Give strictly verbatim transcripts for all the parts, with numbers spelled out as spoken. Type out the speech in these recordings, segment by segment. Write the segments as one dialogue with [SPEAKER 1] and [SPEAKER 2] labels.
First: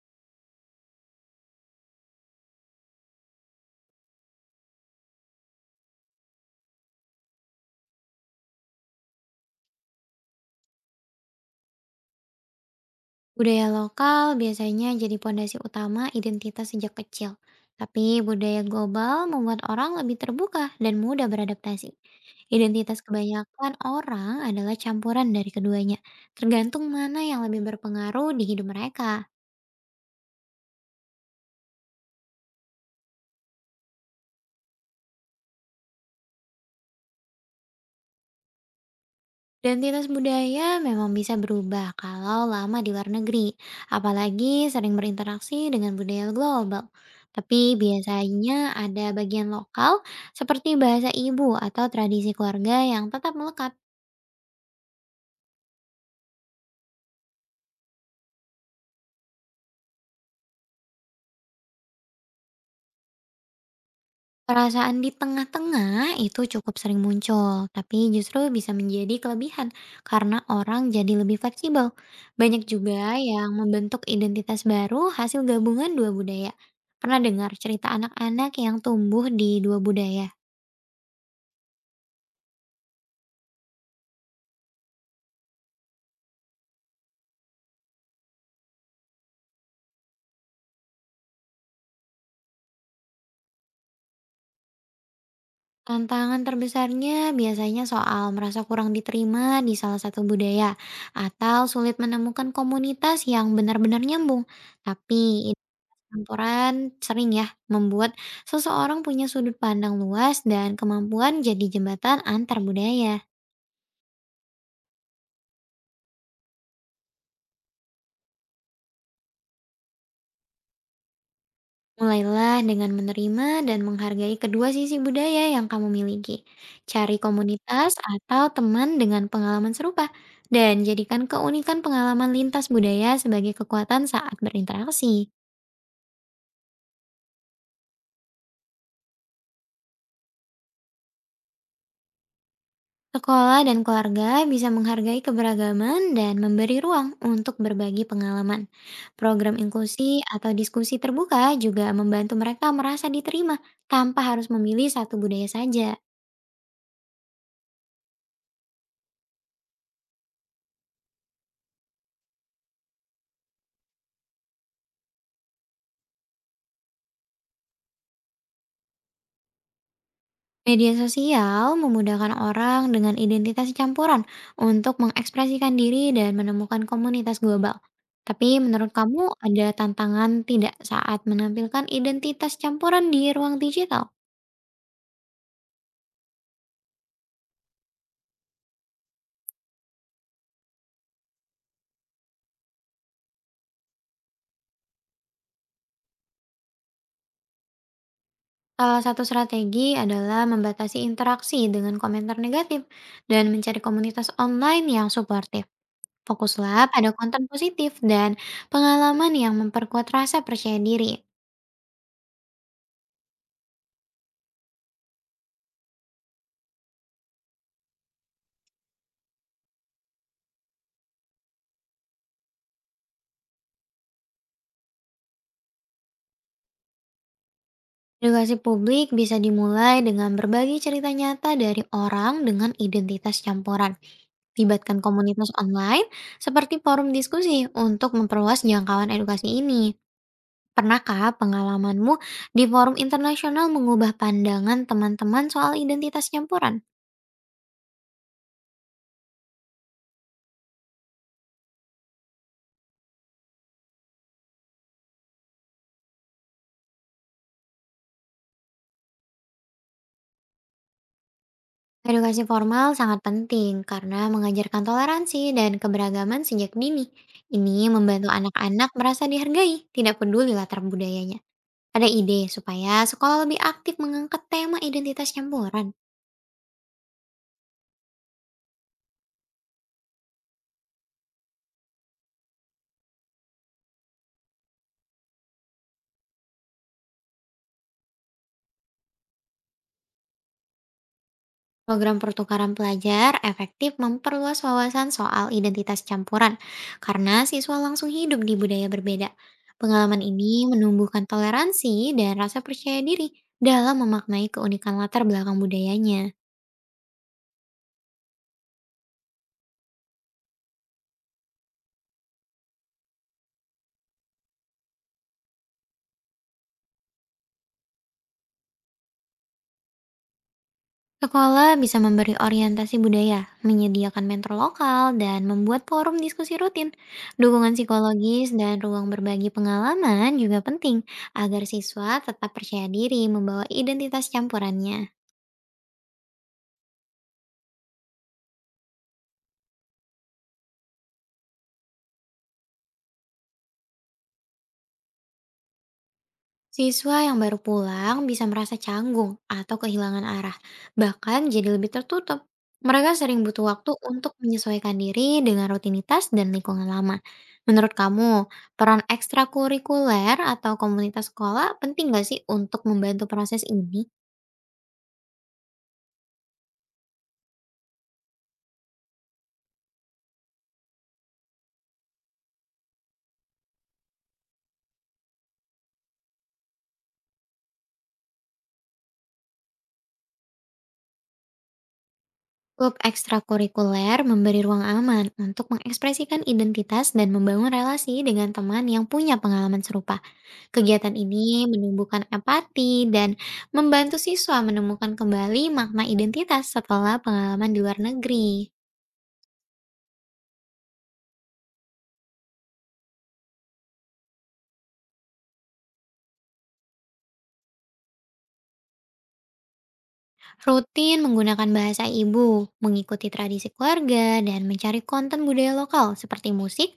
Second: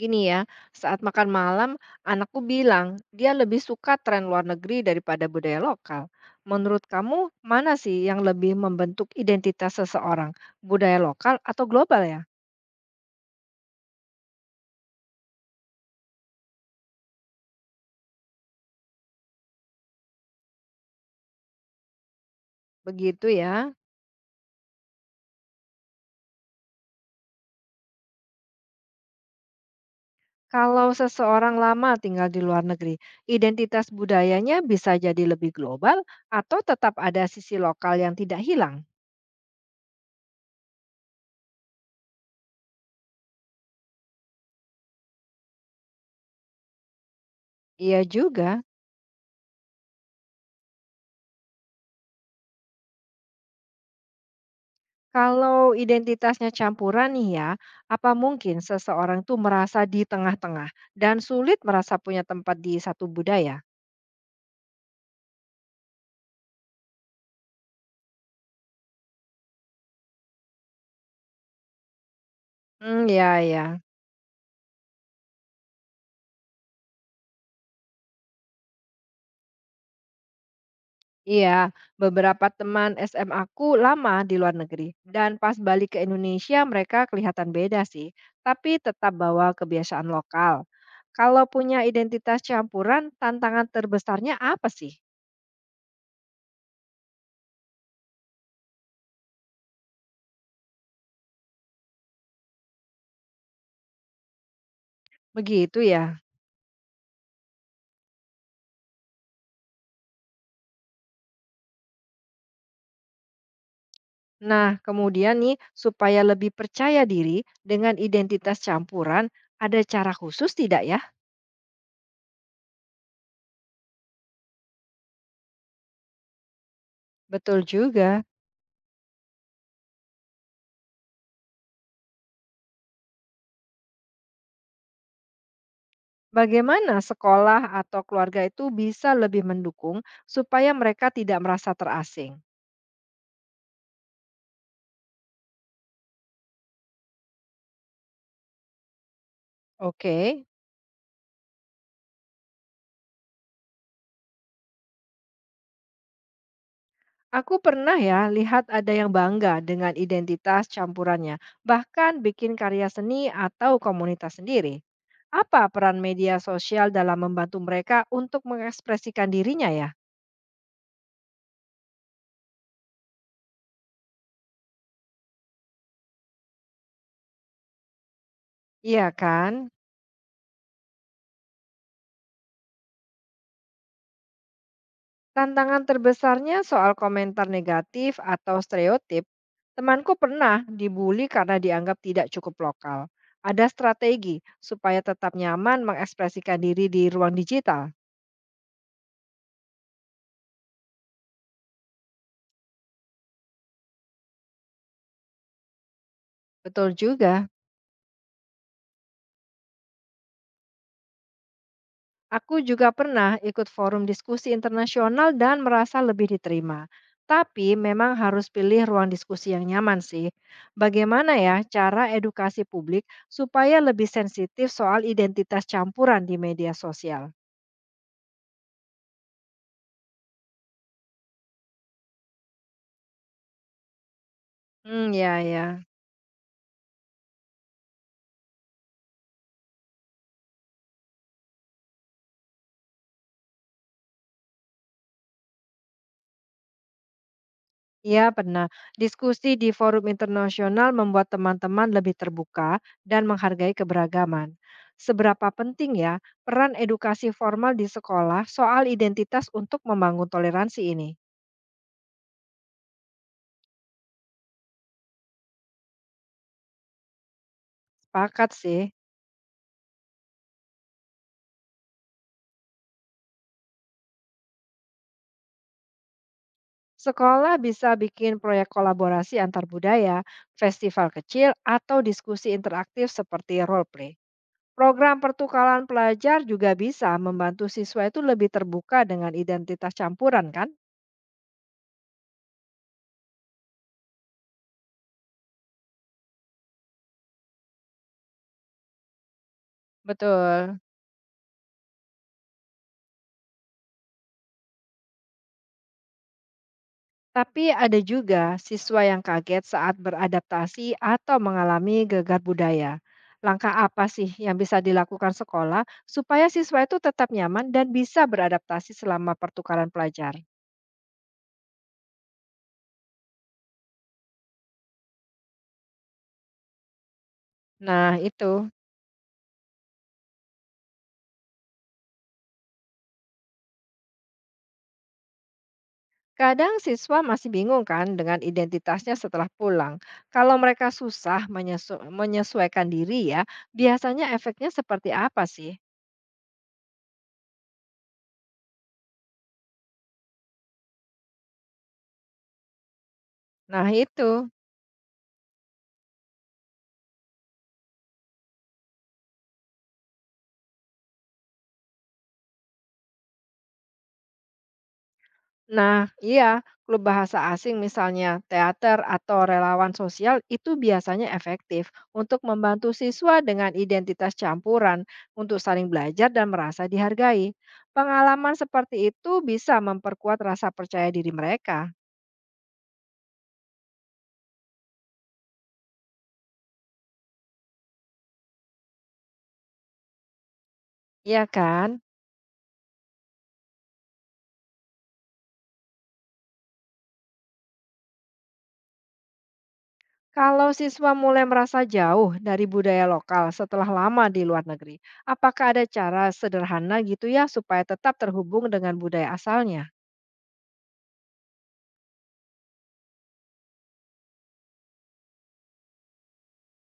[SPEAKER 1] Gini ya, saat makan malam, anakku bilang dia lebih suka tren luar negeri daripada budaya lokal. Menurut kamu, mana sih yang lebih membentuk identitas seseorang? Budaya lokal atau global ya?
[SPEAKER 2] Budaya lokal biasanya jadi pondasi utama identitas sejak kecil, tapi budaya global membuat orang lebih terbuka dan mudah beradaptasi. Identitas
[SPEAKER 1] Begitu
[SPEAKER 2] kebanyakan
[SPEAKER 1] ya.
[SPEAKER 2] orang adalah campuran dari keduanya, tergantung mana yang lebih berpengaruh di hidup mereka.
[SPEAKER 1] Kalau seseorang lama tinggal di luar negeri, identitas budayanya bisa jadi lebih global atau tetap ada sisi lokal yang tidak hilang?
[SPEAKER 2] Identitas budaya memang bisa berubah kalau lama di luar negeri, apalagi sering berinteraksi dengan budaya global. Tapi
[SPEAKER 1] Iya
[SPEAKER 2] biasanya
[SPEAKER 1] juga.
[SPEAKER 2] ada bagian lokal seperti bahasa ibu atau tradisi keluarga yang tetap melekat.
[SPEAKER 1] Kalau identitasnya campuran nih ya, apa mungkin seseorang tuh merasa di tengah-tengah dan sulit merasa punya tempat di satu budaya?
[SPEAKER 2] Perasaan di tengah-tengah itu cukup sering muncul, tapi justru bisa menjadi kelebihan karena orang jadi lebih fleksibel. Banyak
[SPEAKER 1] Hmm,
[SPEAKER 2] juga
[SPEAKER 1] ya,
[SPEAKER 2] yang
[SPEAKER 1] ya.
[SPEAKER 2] membentuk identitas baru hasil gabungan dua budaya. Pernah dengar cerita anak-anak yang tumbuh di dua budaya?
[SPEAKER 1] Iya, beberapa teman S M aku lama di luar negeri dan pas balik ke Indonesia mereka kelihatan beda sih, tapi tetap bawa kebiasaan lokal. Kalau punya identitas campuran, tantangan terbesarnya apa sih?
[SPEAKER 2] Tantangan terbesarnya biasanya soal merasa kurang diterima di salah satu budaya atau sulit menemukan komunitas yang benar-benar nyambung. Tapi.
[SPEAKER 1] Begitu ya.
[SPEAKER 2] Campuran sering ya membuat seseorang punya sudut pandang luas dan kemampuan jadi jembatan antar budaya.
[SPEAKER 1] Nah, kemudian nih, supaya lebih percaya diri dengan identitas campuran, ada cara khusus tidak ya?
[SPEAKER 2] Mulailah dengan menerima dan menghargai kedua sisi budaya yang kamu miliki. Cari
[SPEAKER 1] Betul
[SPEAKER 2] komunitas
[SPEAKER 1] juga.
[SPEAKER 2] atau teman dengan pengalaman serupa, dan jadikan keunikan pengalaman lintas budaya sebagai kekuatan saat berinteraksi.
[SPEAKER 1] Bagaimana sekolah atau keluarga itu bisa lebih mendukung supaya mereka tidak merasa terasing?
[SPEAKER 2] Sekolah dan keluarga bisa menghargai keberagaman dan memberi ruang untuk berbagi pengalaman. Program
[SPEAKER 1] Oke,
[SPEAKER 2] inklusi atau diskusi terbuka juga membantu mereka merasa diterima tanpa harus memilih satu budaya saja.
[SPEAKER 1] aku pernah ya lihat ada yang bangga dengan identitas campurannya, bahkan bikin karya seni atau komunitas sendiri. Apa peran media sosial dalam membantu mereka untuk mengekspresikan dirinya ya?
[SPEAKER 2] Media sosial memudahkan orang dengan identitas campuran untuk mengekspresikan diri dan menemukan komunitas global. Tapi menurut
[SPEAKER 1] Iya
[SPEAKER 2] kamu, ada
[SPEAKER 1] kan?
[SPEAKER 2] tantangan tidak saat menampilkan identitas campuran di ruang digital?
[SPEAKER 1] Tantangan terbesarnya soal komentar negatif atau stereotip, temanku pernah dibully karena dianggap tidak cukup lokal. Ada strategi supaya tetap nyaman mengekspresikan diri di ruang digital.
[SPEAKER 2] Salah satu strategi adalah membatasi interaksi dengan komentar negatif dan mencari komunitas online yang suportif. Fokuslah
[SPEAKER 1] Betul
[SPEAKER 2] pada konten
[SPEAKER 1] juga.
[SPEAKER 2] positif dan pengalaman yang memperkuat rasa percaya diri.
[SPEAKER 1] Aku juga pernah ikut forum diskusi internasional dan merasa lebih diterima. Tapi memang harus pilih ruang diskusi yang nyaman sih. Bagaimana ya cara edukasi publik supaya lebih sensitif soal identitas campuran di media sosial?
[SPEAKER 2] Edukasi publik bisa dimulai dengan berbagi cerita nyata dari orang dengan identitas campuran. Libatkan
[SPEAKER 1] Hmm ya
[SPEAKER 2] komunitas
[SPEAKER 1] ya.
[SPEAKER 2] online seperti forum diskusi untuk memperluas jangkauan edukasi ini. Pernahkah pengalamanmu di forum internasional mengubah pandangan teman-teman soal identitas campuran?
[SPEAKER 1] Iya pernah. Diskusi di forum internasional membuat teman-teman lebih terbuka dan menghargai keberagaman. Seberapa penting ya peran edukasi formal di sekolah soal identitas untuk membangun toleransi ini?
[SPEAKER 2] Edukasi formal sangat penting karena mengajarkan toleransi dan keberagaman sejak dini. Ini membantu
[SPEAKER 1] Sepakat sih.
[SPEAKER 2] anak-anak merasa dihargai, tidak peduli latar budayanya. Ada ide supaya sekolah lebih aktif mengangkat tema identitas campuran?
[SPEAKER 1] Sekolah bisa bikin proyek kolaborasi antar budaya, festival kecil, atau diskusi interaktif seperti role play. Program pertukaran pelajar juga bisa membantu siswa itu lebih terbuka dengan identitas campuran kan?
[SPEAKER 2] Program pertukaran pelajar efektif memperluas wawasan soal identitas campuran karena siswa langsung hidup di budaya berbeda. Pengalaman ini
[SPEAKER 1] Betul.
[SPEAKER 2] menumbuhkan toleransi dan rasa percaya diri dalam memaknai keunikan latar belakang budayanya.
[SPEAKER 1] Tapi ada juga siswa yang kaget saat beradaptasi atau mengalami gegar budaya. Langkah apa sih yang bisa dilakukan sekolah supaya siswa itu tetap nyaman dan bisa beradaptasi selama pertukaran pelajar?
[SPEAKER 2] Sekolah bisa memberi orientasi budaya, menyediakan mentor lokal, dan membuat forum diskusi rutin. Dukungan
[SPEAKER 1] Nah,
[SPEAKER 2] psikologis
[SPEAKER 1] itu.
[SPEAKER 2] dan ruang berbagi pengalaman juga penting agar siswa tetap percaya diri membawa identitas campurannya.
[SPEAKER 1] Kadang siswa masih bingung kan dengan identitasnya setelah pulang. Kalau mereka susah menyesu- menyesuaikan diri ya, biasanya efeknya seperti apa sih?
[SPEAKER 2] Siswa yang baru pulang bisa merasa canggung atau kehilangan arah, bahkan jadi lebih tertutup. Mereka sering butuh
[SPEAKER 1] Nah,
[SPEAKER 2] waktu untuk
[SPEAKER 1] itu.
[SPEAKER 2] menyesuaikan diri dengan rutinitas dan lingkungan lama. Menurut kamu, peran ekstrakurikuler atau komunitas sekolah penting nggak sih untuk membantu proses ini?
[SPEAKER 1] Nah, iya, klub bahasa asing misalnya teater atau relawan sosial itu biasanya efektif untuk membantu siswa dengan identitas campuran untuk saling belajar dan merasa dihargai. Pengalaman seperti itu bisa memperkuat rasa percaya diri mereka.
[SPEAKER 2] Klub ekstrakurikuler memberi ruang aman untuk mengekspresikan identitas dan membangun relasi dengan teman yang punya pengalaman serupa. Kegiatan ini
[SPEAKER 1] Iya kan?
[SPEAKER 2] menumbuhkan empati dan membantu siswa menemukan kembali makna identitas setelah pengalaman di luar negeri.
[SPEAKER 1] Kalau siswa mulai merasa jauh dari budaya lokal setelah lama di luar negeri, apakah ada cara sederhana gitu ya supaya tetap terhubung dengan budaya asalnya?
[SPEAKER 2] Rutin menggunakan bahasa ibu, mengikuti tradisi keluarga, dan mencari konten budaya lokal seperti musik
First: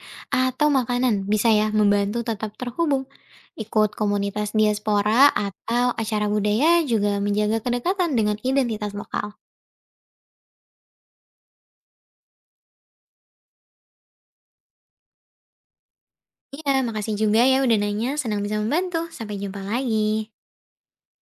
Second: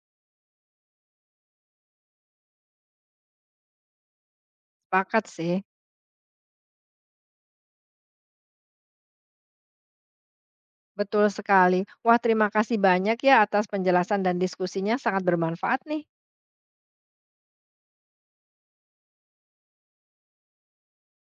[SPEAKER 2] atau makanan bisa ya membantu tetap terhubung. Ikut komunitas diaspora
[SPEAKER 1] Sepakat sih.
[SPEAKER 2] atau acara budaya juga menjaga kedekatan dengan identitas lokal.
[SPEAKER 1] Betul sekali. Wah, terima kasih banyak ya atas penjelasan dan diskusinya sangat bermanfaat nih.
[SPEAKER 2] Iya, makasih juga ya udah nanya, senang bisa membantu. Sampai jumpa lagi.